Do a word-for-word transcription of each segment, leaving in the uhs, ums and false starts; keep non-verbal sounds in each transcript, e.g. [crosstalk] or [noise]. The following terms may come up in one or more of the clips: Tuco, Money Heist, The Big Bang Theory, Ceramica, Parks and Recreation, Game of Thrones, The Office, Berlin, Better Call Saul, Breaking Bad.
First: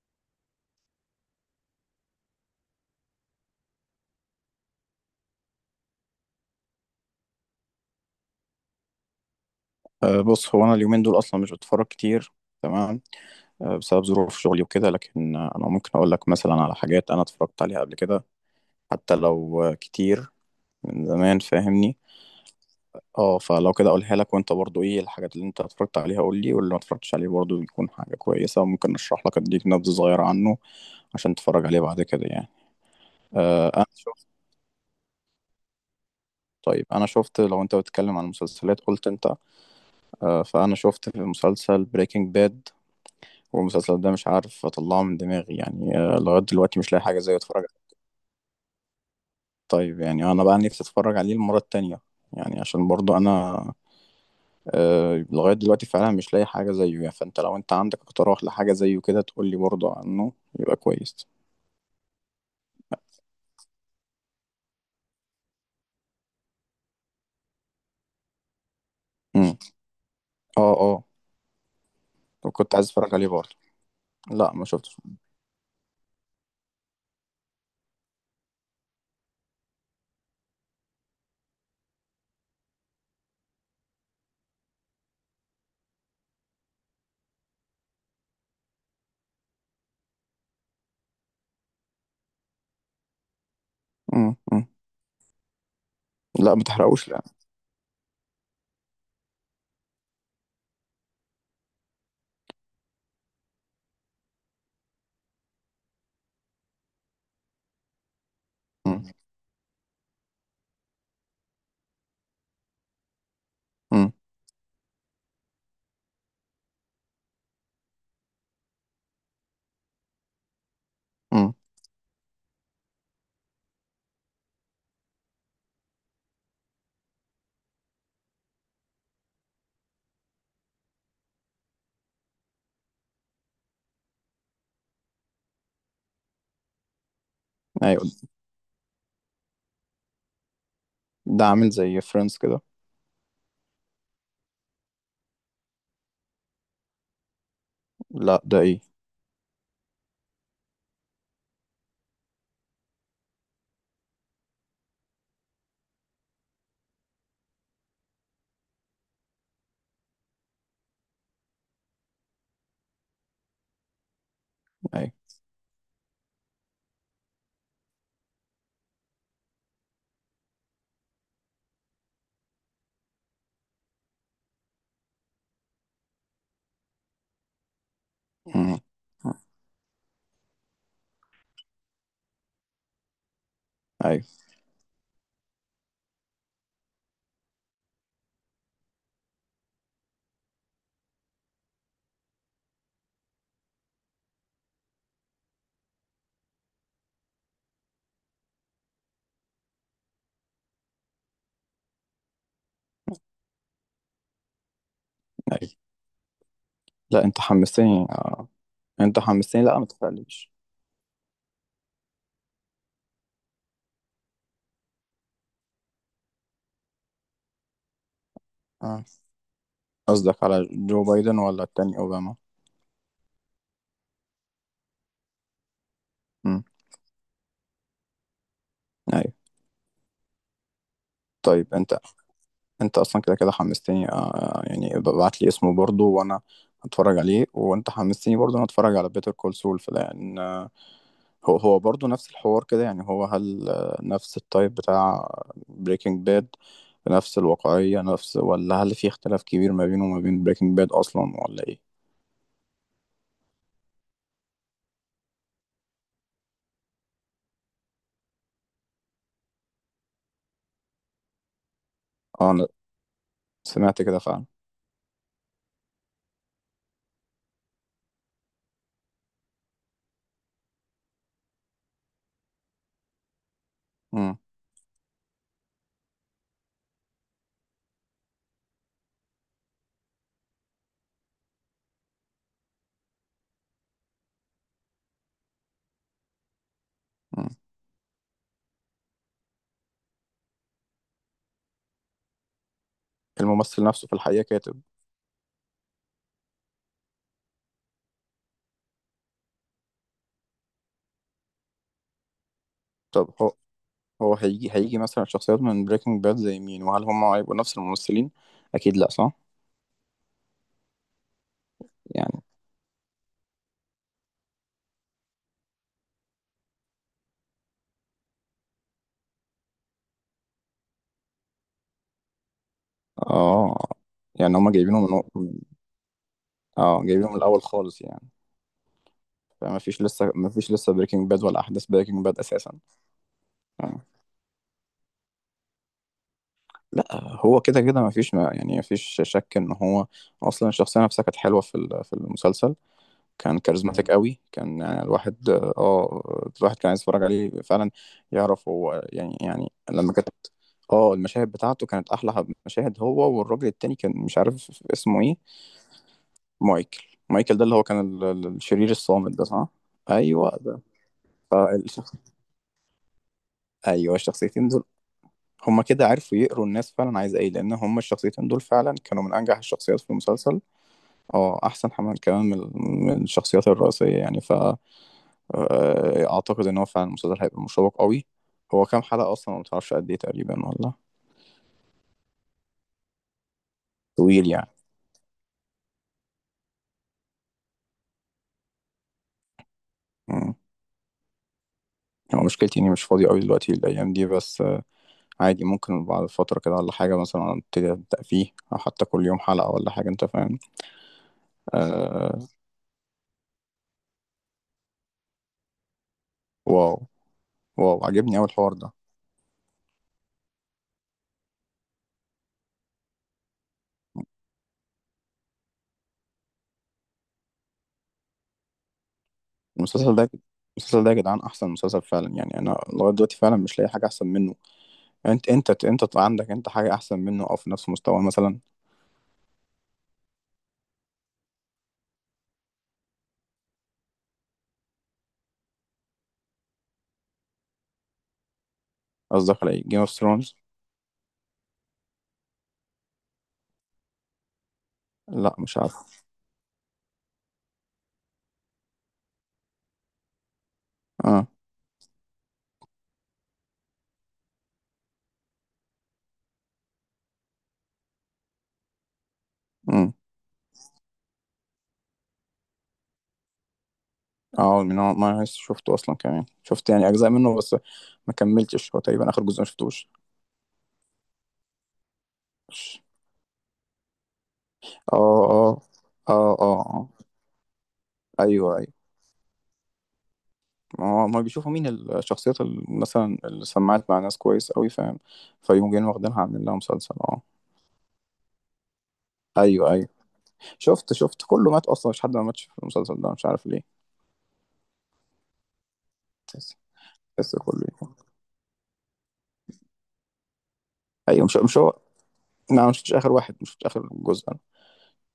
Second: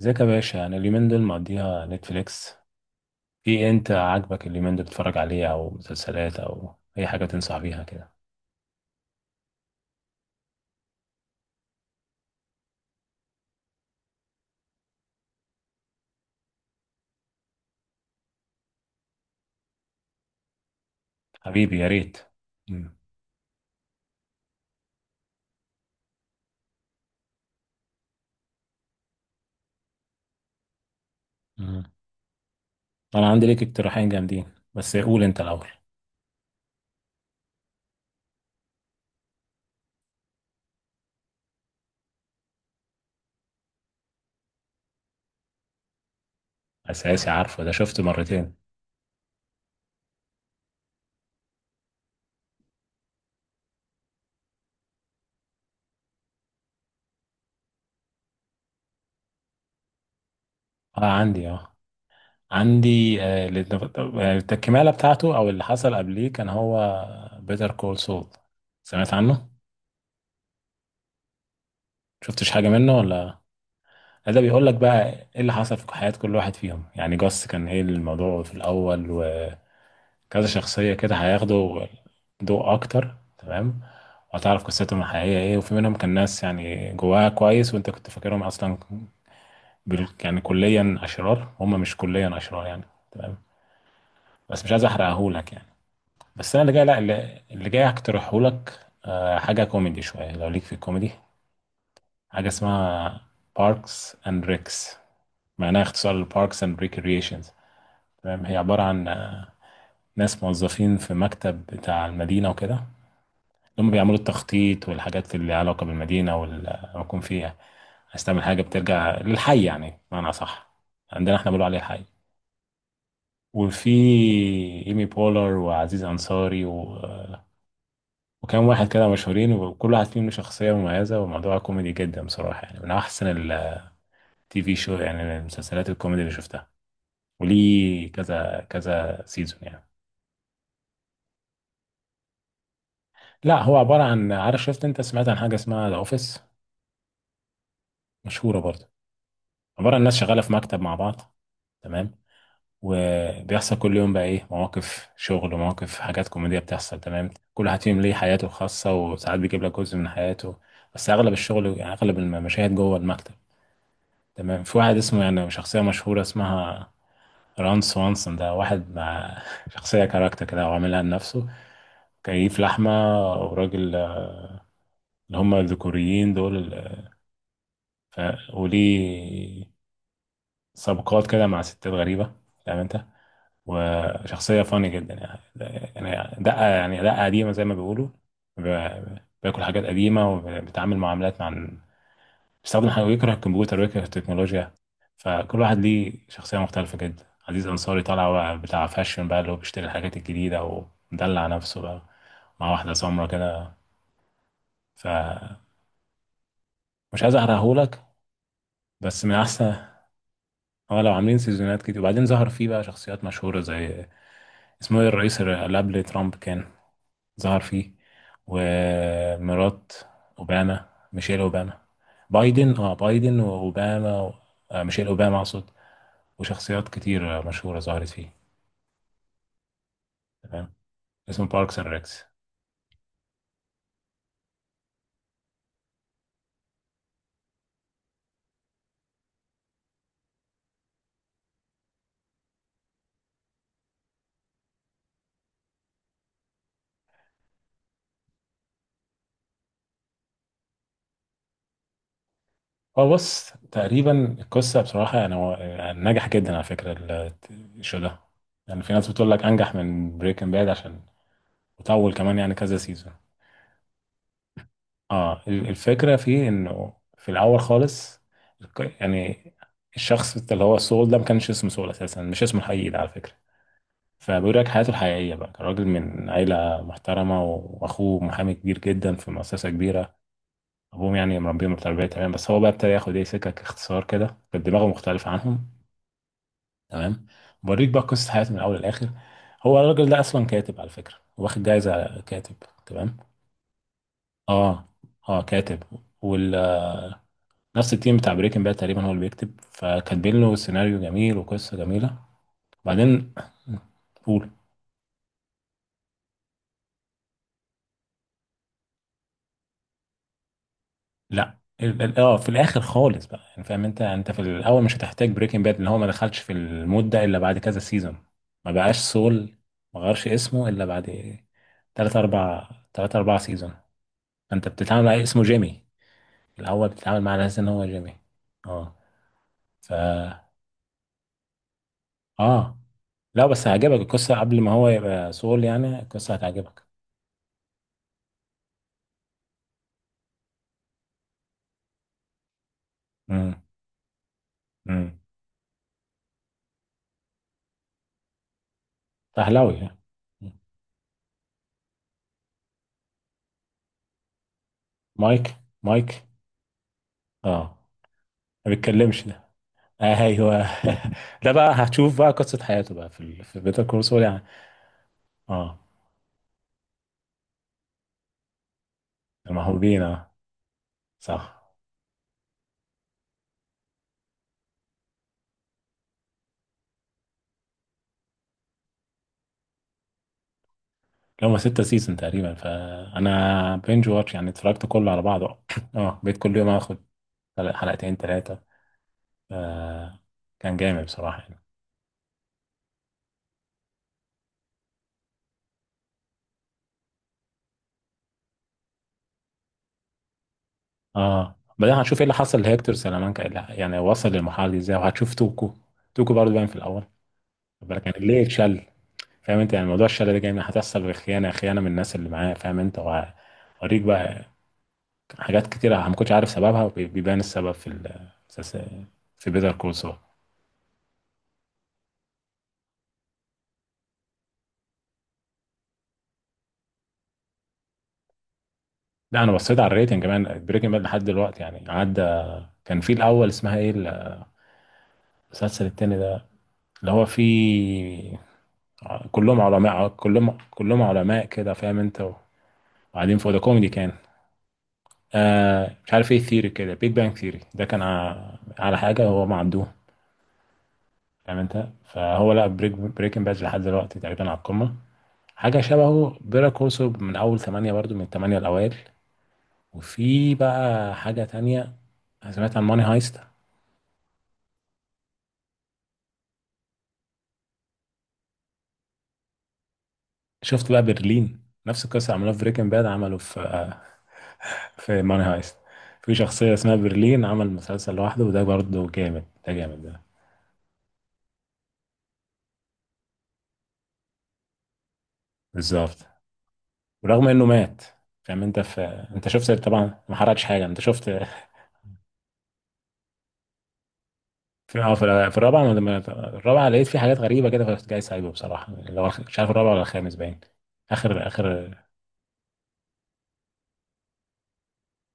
ازيك يا باشا؟ انا اليومين دول مقضيها نتفليكس. ايه انت عاجبك اليومين دول بتتفرج عليه او مسلسلات او اي حاجه تنصح بيها كده؟ أه بص هو انا اليومين دول اصلا مش بتفرج كتير. تمام. أه بسبب ظروف شغلي وكده، لكن آه، انا ممكن اقول لك مثلا على حاجات انا اتفرجت عليها قبل كده، حتى لو آه، كتير من زمان، حبيبي يا فاهمني. ريت. مم. اه فلو كده اقولها لك، وانت برضو ايه الحاجات اللي انت اتفرجت عليها قول لي، واللي ما اتفرجتش عليه برضو يكون حاجة كويسة وممكن اشرح لك، اديك نبذة صغيرة عنه عشان تتفرج عليه مم. بعد كده يعني. انا عندي ليك أه انا اقتراحين شفت. جامدين، بس قول انت الاول. طيب انا شفت، لو انت بتتكلم عن المسلسلات قلت انت. أه فانا شفت في مسلسل بريكنج باد، والمسلسل ده مش عارف اطلعه من دماغي يعني، آه، لغاية دلوقتي مش لاقي حاجة اساسي، زي اتفرج عارفه ده عليه. شفته مرتين. طيب يعني انا بقى نفسي اتفرج عليه المرة التانية، يعني عشان برضو انا آه، لغاية دلوقتي فعلا مش لاقي حاجة زيه يعني، فانت لو انت عندك اقتراح لحاجة زيه كده تقول لي برضو عنه يبقى اه كويس. عندي، اه عندي آه لت- آه، التكمله بتاعته او اللي حصل قبليه كان هو بيتر كول سول. سمعت عنه؟ امم. اه اه شفتش حاجه وكنت عايز منه اتفرج عليه ولا؟ برضو. ده لا، ما بيقول لك شفتش. بقى ايه اللي حصل في حياة كل واحد فيهم، يعني جاس كان ايه الموضوع في الاول وكذا. شخصية كده هياخدوا ضوء اكتر، تمام؟ وهتعرف قصتهم الحقيقية ايه، وفي منهم كان ناس يعني جواها كويس وانت كنت فاكرهم اصلا بال... يعني كليا اشرار، هم مش كليا اشرار يعني. تمام. امم. بس أمم. مش عايز احرقهولك يعني. لا بس انا ما اللي جاي، لا تحرقوش، لا. اللي, اللي جاي هقترحهولك آه، حاجة كوميدي شوية لو ليك في الكوميدي. حاجة اسمها باركس اند ريكس، معناها اختصار لباركس اند ريكريشنز. تمام، هي عبارة امم. عن آه، ناس موظفين في مكتب بتاع المدينة وكده، اللي هم امم. بيعملوا التخطيط والحاجات اللي ليها علاقة بالمدينة والمكون فيها. عايز تعمل حاجة بترجع للحي، يعني بمعنى صح، عندنا احنا أمم. بنقول عليه الحي. وفي ايمي بولر وعزيز أنصاري و... وكان واحد كده مشهورين، وكل واحد فيهم له شخصية مميزة، وموضوع كوميدي جدا بصراحة، يعني من أحسن التي في شو، يعني من المسلسلات الكوميدي اللي شفتها، ايوه. وليه كذا كذا سيزون يعني. ده عامل زي فريندز كده؟ لا، هو عبارة عن، عارف شفت انت، سمعت عن حاجة اسمها ذا اوفيس؟ لا، مشهورة ده ايه؟ برضه. عبارة عن ناس شغالة في مكتب مع بعض، تمام؟ وبيحصل كل يوم بقى ايه مواقف شغل ومواقف حاجات كوميدية بتحصل، تمام. كل واحد فيهم ليه حياته الخاصة وساعات بيجيب لك جزء من حياته، بس اغلب الشغل يعني اغلب المشاهد جوه المكتب، تمام. في واحد ايوه. اسمه، يعني شخصية مشهورة اسمها ران سوانسون، ده واحد مع [laughs] شخصية كاركتر كده وعاملها لنفسه. كيف لحمة، وراجل، اللي هم الذكوريين دول، ف... أمم. وليه سابقات كده مع ستات غريبة، فاهم انت؟ ايوه، وشخصية فاني جدا يعني، يعني دقة، يعني دقة قديمة زي ما بيقولوا. ب- بياكل حاجات قديمة، وبيتعامل معاملات مع، بيستخدم حاجة، ويكره الكمبيوتر ويكره التكنولوجيا. فكل واحد ليه شخصية مختلفة جدا. عزيز أنصاري طالع بقى بتاع فاشن بقى، اللي هو بيشتري الحاجات الجديدة ومدلع نفسه بقى مع واحدة سمرا كده. فمش ايوه. لا، عايز انت حمستني أحرقهولك، آه. يعني انت بس من حمستني، أحسن. لا ما تفعليش. اه لو عاملين سيزونات كتير، وبعدين ظهر فيه بقى شخصيات مشهورة زي، اسمه ايه، الرئيس اللي قبل ترامب كان ظهر فيه، اه. ومرات قصدك على اوباما، جو بايدن، ميشيل ولا اوباما. التاني اوباما؟ بايدن، اه بايدن واوباما و... آه ميشيل اوباما اقصد، امم. وشخصيات كتير آه، مشهورة ظهرت فيه. ايوه. تمام، اسمه طيب باركس اند انت، ريكس. انت اصلا كده كده حمستني آه، يعني ابعت لي اسمه برضو، وانا هتفرج عليه. وانت حمستني برضو انا اتفرج على بيتر كول سول، لان آه، هو هو برضو نفس الحوار كده يعني، هو هل آه، نفس التايب بتاع بريكنج باد، نفس الواقعية، نفس ولا هل في اختلاف كبير ما بينه وما بين بريكنج باد اصلا، ولا ايه؟ هو بص، تقريبا القصة بصراحة يعني، هو آه، نجح جدا على فكرة ال- الشو ده. يعني في ناس بتقول لك انجح من بريكنج باد، عشان وطول كمان اه، يعني انا كذا سيزون. سمعت كده فعلا. اه ال- الفكرة في انه في الاول خالص، ك- يعني الشخص اللي هو سول ده ما كانش اسمه سول اساسا، مش اسمه الحقيقي ده على فكرة. امم. فبيقول لك حياته الحقيقية بقى، كان راجل من عيلة محترمة و- واخوه محامي كبير جدا في مؤسسة كبيرة. ابوهم يعني مربيهم بتربية، تمام؟ بس هو بقى ابتدى ياخد ايه سكك اختصار كده، كانت دماغه مختلفة عنهم. تمام، امم. بوريك بقى قصة حياته من الاول للاخر. هو الراجل ده اصلا كاتب على فكرة، واخد جايزة كاتب. تمام. الممثل نفسه في الحقيقة كاتب؟ اه، اه كاتب. وال، نفس التيم بتاع بريكنج باد تقريبا هو اللي بيكتب، فكاتبين له سيناريو جميل وقصه جميله. طب وبعدين هو، هو قول. هيجي هيجي مثلا شخصيات من بريكنج باد زي مين؟ وهل هم هيبقوا نفس الممثلين؟ اكيد لا، صح؟ لا، ال- ال- اه يعني في الاخر خالص بقى، يعني فاهم انت؟ انت في الاول مش هتحتاج بريكنج باد، ان هو ما دخلش في المود ده الا بعد كذا سيزون. ما بقاش سول، ما غيرش اسمه الا بعد تلات اربع، تلات اربع سيزون. اه، يعني فانت هم جايبينهم بتتعامل مع من اسمه من- جيمي الاول، اه بتتعامل جايبينهم مع من ناس الاول ان هو خالص جيمي. يعني؟ اه، فما ف، فيش لسه، ما فيش لسه بريكنج باد ولا احداث بريكنج باد اه، اساسا؟ لا بس آه. هيعجبك القصه قبل ما هو يبقى سول، يعني القصه هتعجبك. لا هو كده كده ما فيش، ما يعني ما فيش شك ان هو اصلا الشخصيه نفسها كانت حلوه في ال- في المسلسل. كان مم. كاريزماتيك قوي كان، يعني امم، الواحد اه الواحد كان عايز يتفرج عليه فعلا، يعرف هو يعني، يعني اهلاوي يعني. لما كانت اه المشاهد بتاعته كانت احلى مشاهد. هو والراجل التاني كان مش عارف اسمه ايه. مايك، مايك. مايكل. مايكل ده اللي هو اه، كان ال- ال- ما الشرير بيتكلمش الصامت ده، ده، صح؟ ايوه ايوه. [laughs] ده. ده بقى فالشخص، هتشوف بقى قصة حياته بقى في ال... في بيتر كول ايوه سول يعني. الشخصيتين دول اه هما كده عرفوا يقروا الناس فعلا عايزه ايه، لان هما الشخصيتين دول فعلا كانوا من انجح الشخصيات المحبوبين، في اه المسلسل. اه، صح. احسن حمل كمان من من الشخصيات الرئيسيه يعني، ف آه، اعتقد ان هو فعلا المسلسل هيبقى مشوق قوي. هو كام حلقة اصلا، ما بتعرفش قد ايه تقريبا والله؟ هما ستة سيزون تقريبا، فانا بينج واتش طويل يعني يعني. اتفرجت كله على بعضه. [coughs] اه بقيت كل يوم اخد حلق- حلقتين ثلاثة. آه. مم. كان جامد بصراحة يعني. هو مشكلتي اني مش فاضي قوي دلوقتي الايام دي، بس آه، عادي ممكن بعد فترة كده ولا حاجة مثلا ابتدي ابدأ فيه، او حتى كل يوم حلقة ولا حاجة، انت فاهم. اه بعدين هتشوف ايه اللي آه. حصل لهيكتور سلامانكا، إيه اللي، يعني وصل للمرحلة دي ازاي، وهتشوف توكو. توكو برضه باين في واو. الاول. خد واو، بالك يعني عجبني ليه اوي الحوار اتشل، ده. فاهم انت؟ يعني موضوع الشلل ده جاي من، هتحصل بخيانه، خيانه من الناس اللي معاه، فاهم انت؟ وهوريك بقى حاجات كتيره ما كنتش عارف سببها، وبيبان السبب في ال- في بيتر كول المسلسل سول. ده، المسلسل ده يا جدعان احسن مسلسل فعلا يعني، انا لغايه دلوقتي فعلا مش لاقي حاجه احسن منه. انت، انت انت طلع عندك انت حاجه احسن منه او في نفس مستواه مثلا؟ لا انا بصيت على الريتنج كمان، بريكنج باد لحد دلوقتي يعني عدى. كان في الاول اسمها ايه، المسلسل التاني ده اللي هو فيه كلهم قصدك على ايه، جيم علماء، اوف كلهم ثرونز؟ كلهم علماء كده فاهم انت، وقاعدين فوق، ده كوميدي كان. لا، مش عارف. آه مش عارف ايه ثيري كده، بيج بانج ثيري، ده كان ع- على حاجه هو ما عندوش، آه. فاهم انت؟ فهو لا، بريك بريكنج باد لحد دلوقتي تقريبا على القمه. حاجه شبهه بيرا كورسو، من اول ثمانية برضو، من الثمانية الاوائل. امم. وفي بقى حاجه تانية. أنا سمعت عن ماني هايست، اه، من هو ما شفته اصلا كمان. شفت يعني اجزاء منه بس، ما كملتش. هو تقريبا اخر جزء ما شفتوش. شفت بقى برلين؟ نفس القصه عملوها في بريكنج باد، عملوا في آه، اه في ماني هايست اه في اه. شخصيه اه. اسمها اه برلين، عمل مسلسل لوحده، وده ايوه، ايوه. برضو جامد ده، جامد ده. ما هو ما بيشوفوا مين الشخصيات اللي مثلا اللي سمعت مع ناس كويس قوي، فاهم، فيقوم جايين بالظبط، واخدينها عاملين لها مسلسل. اه. ورغم انه مات، فاهم انت؟ في، انت شفت ايوه، ايوه. طبعا، ما حرقتش حاجه، انت شفت، شفت. شفت [laughs] كله مات اصلا. مش حد ما ماتش في المسلسل ده، مش عارف ليه. في اه في الر- في الرابعه انا لما، بس، الرابعه لقيت في حاجات بس غريبه كده، كله. فكنت جاي سايبه بصراحه لو أخ- مش عارف الرابعه ولا الخامس باين. ايوه، اخر، مش مش اخر. هو. لا، ما مش شفتش اخر واحد، مش شفتش اخر جزء.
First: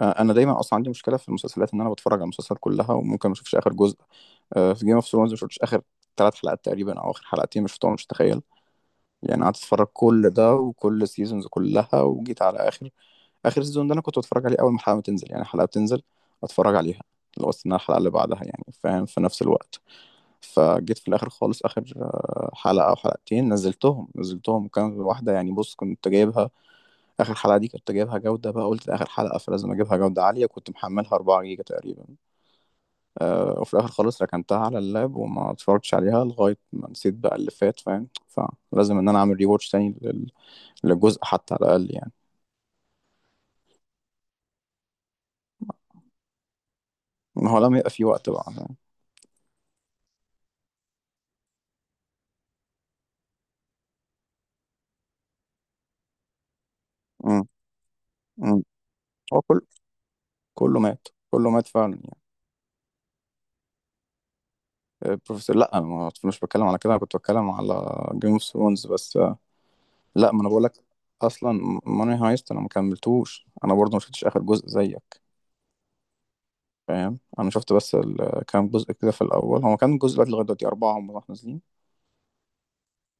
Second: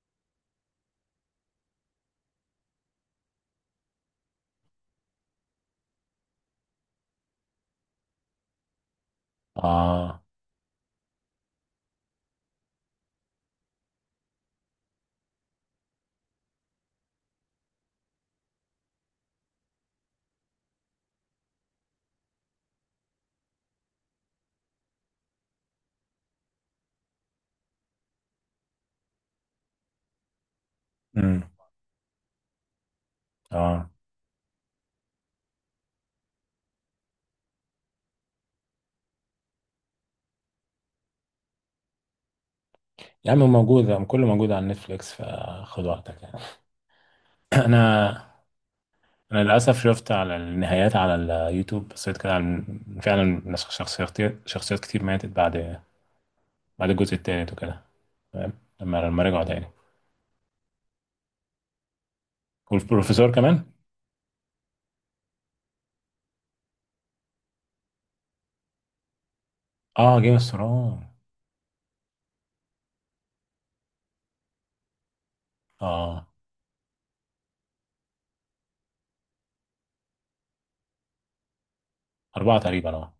آه، انا دايما اصلا عندي مشكله في المسلسلات، ان انا بتفرج على المسلسل كلها وممكن ما اشوفش اخر جزء. آه، في جيم اوف ثرونز ما شفتش اخر ثلاث حلقات تقريبا، او اخر حلقتين مش شفتهم، مش تخيل. يعني قعدت اتفرج اه، كل ده وكل السيزونز كلها، وجيت على اخر، اخر سيزون ده انا كنت بتفرج عليه اول ما الحلقه ما تنزل. يعني الحلقه بتنزل اتفرج عليها، لو استنى الحلقه اللي بعدها يعني، فاهم، في نفس الوقت. فجيت في الاخر خالص، اخر آه، حلقه او حلقتين نزلتهم، نزلتهم كان واحده. يعني بص، كنت جايبها، اخر حلقه دي كنت جايبها جوده بقى، قلت ده اخر حلقه فلازم اجيبها جوده عاليه، كنت محملها امم، اربعة جيجا تقريبا. أه، وفي الاخر اه. خالص ركنتها على اللاب وما اتفرجتش عليها لغايه ما نسيت بقى اللي فات، فاهم. فلازم ان انا اعمل ريواتش تاني لل- للجزء حتى على الاقل يعني. يا عم موجود، كله موجود على نتفليكس، فخد وقتك يعني. ما [clears throat] هو لما يبقى في انا، وقت بقى، فاهم. انا للاسف شفت على النهايات على اليوتيوب، بصيت كده على، فعلا ناس- شخصيات، شخصيات كتير ماتت بعد، بعد الجزء أمم. التالت وكده. تمام، أمم. لما لما هو رجعوا كل، تاني كله مات، كله مات فعلا يعني. والبروفيسور كمان. آه، بروفيسور لا، أنا ما- مش بتكلم على كده، انا كنت بتكلم على جيم اوف ثرونز بس. آه، اه لا جيم ما اوف انا بقول لك، ثرونز. اصلا ماني هايست انا ما كملتوش، انا برضه ما شفتش اخر جزء زيك، اه فاهم. انا شفت بس ال- كام جزء كده في الاول. هو كان جزء بقى لغايه دلوقتي اربعه هم راح نازلين. اربعه تقريبا. اه،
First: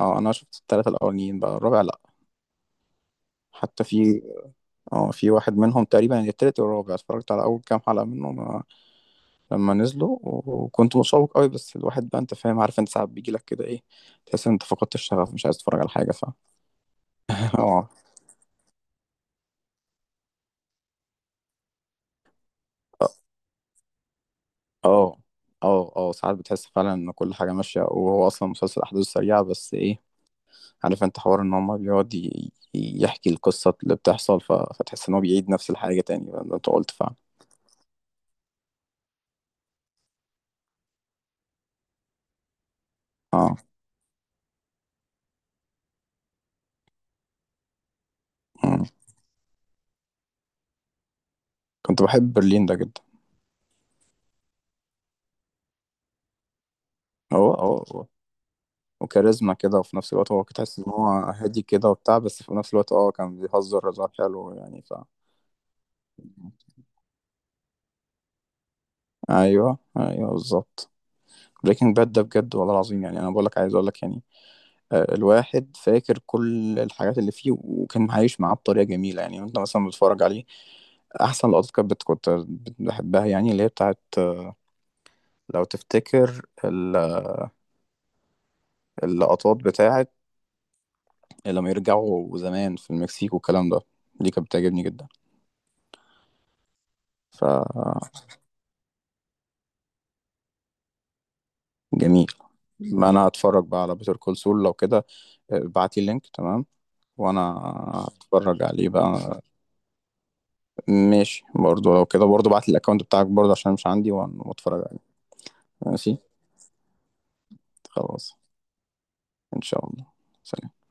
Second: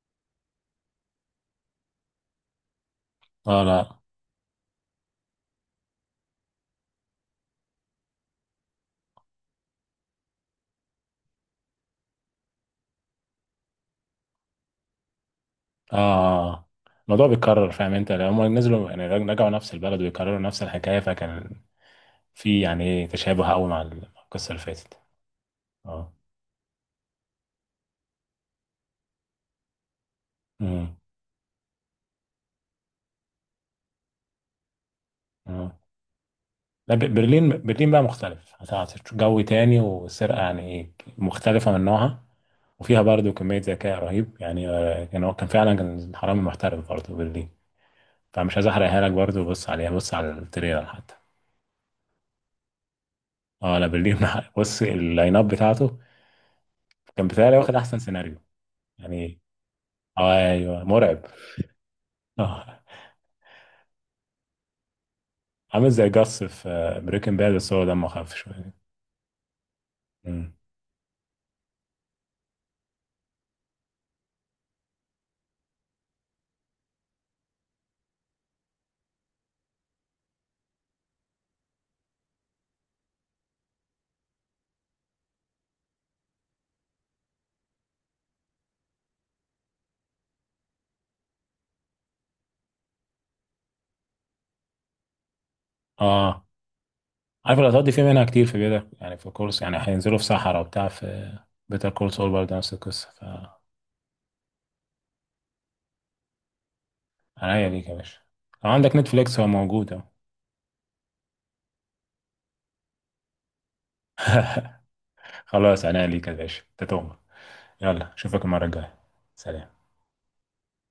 اه، انا شفت الثلاثه الاولانيين، بقى الرابع لا. اه حتى لا. في، اه في واحد منهم تقريبا يعني التالت والرابع، اتفرجت على اول كام حلقه منهم آه، لما نزلوا و- وكنت متشوق قوي، بس الواحد بقى انت فاهم، عارف انت ساعات بيجي لك كده ايه، تحس ان انت فقدت الشغف، مش عايز تتفرج على حاجه. ف اه الموضوع [laughs] بيتكرر، اه. فاهم انت؟ لما نزلوا يعني رجعوا نفس البلد ويكرروا نفس الحكايه، فكان في يعني ايه، تشابه قوي مع القصه اللي فاتت. اه اه. اه، اه، ساعات بتحس فعلا ان كل حاجه ماشيه، وهو اصلا مسلسل احداثه سريعه، بس ايه، امم. عارف انت حوار ان هما بيقعد ي- يحكي القصة اللي بتحصل، ف... فتحس ان هو بيعيد نفس اه الحاجة تاني، فده انت قلت لا، ب- فعلا. برلين، برلين بقى مختلف، هتعطي جو تاني، والسرقه يعني ايه، مختلفه من نوعها، وفيها برضو اه. كميه ذكاء رهيب يعني. آه، كان هو كان فعلا كان حرامي محترف برضو، برلين. فمش عايز مم. احرقها لك برضو، بص عليها، بص على التريلر حتى. كنت بحب برلين ده جدا. اه لا برلين. [laughs] بص اللاين اب بتاعته، كان هو بتهيألي واخد هو احسن هو سيناريو يعني. وكاريزما كده، وفي نفس الوقت اه هو كنت تحس ايوه، ان هو مرعب. هادي كده وبتاع، بس في نفس اه الوقت اه كان بيهزر هزار حلو يعني. ف عامل زي جاس في بريكنج باد، بس هو دمه خف شويه. ايوه، ايوه مم. بالظبط. بريكنج باد ده بجد والله العظيم يعني، انا بقول لك عايز اقول لك يعني، آه، الواحد فاكر كل الحاجات اللي فيه، وكان عايش معاه بطريقة جميلة يعني، وانت مثلا بتتفرج عليه. أحسن لقطات كانت بت- كنت بحبها، يعني اللي هي بتاعت، لو تفتكر ال- اللقطات بتاعت لما يرجعوا زمان في المكسيك والكلام ده، دي كانت بتعجبني جدا، اه عارف اللقطات دي في فجميل. منها كتير في بيتر، يعني في كورس يعني هينزلوا في صحراء وبتاع، في بيتر كول سول برضه نفس القصه. ما أنا هتفرج بقى على بيتر كول سول لو كده، ابعتلي اللينك تمام، وأنا فعناية ليك يا باشا، هتفرج لو عليه عندك نتفليكس بقى. هو موجود اهو. ماشي، برضو لو كده برضو بعت الأكونت بتاعك برضو عشان مش عندي، وأنا- وأتفرج عليه. [laughs] خلاص، عناية ماشي. ليك يا باشا، انت تؤمر. يلا، خلاص. اشوفك المره الجايه. إن سلام. شاء الله. سلام.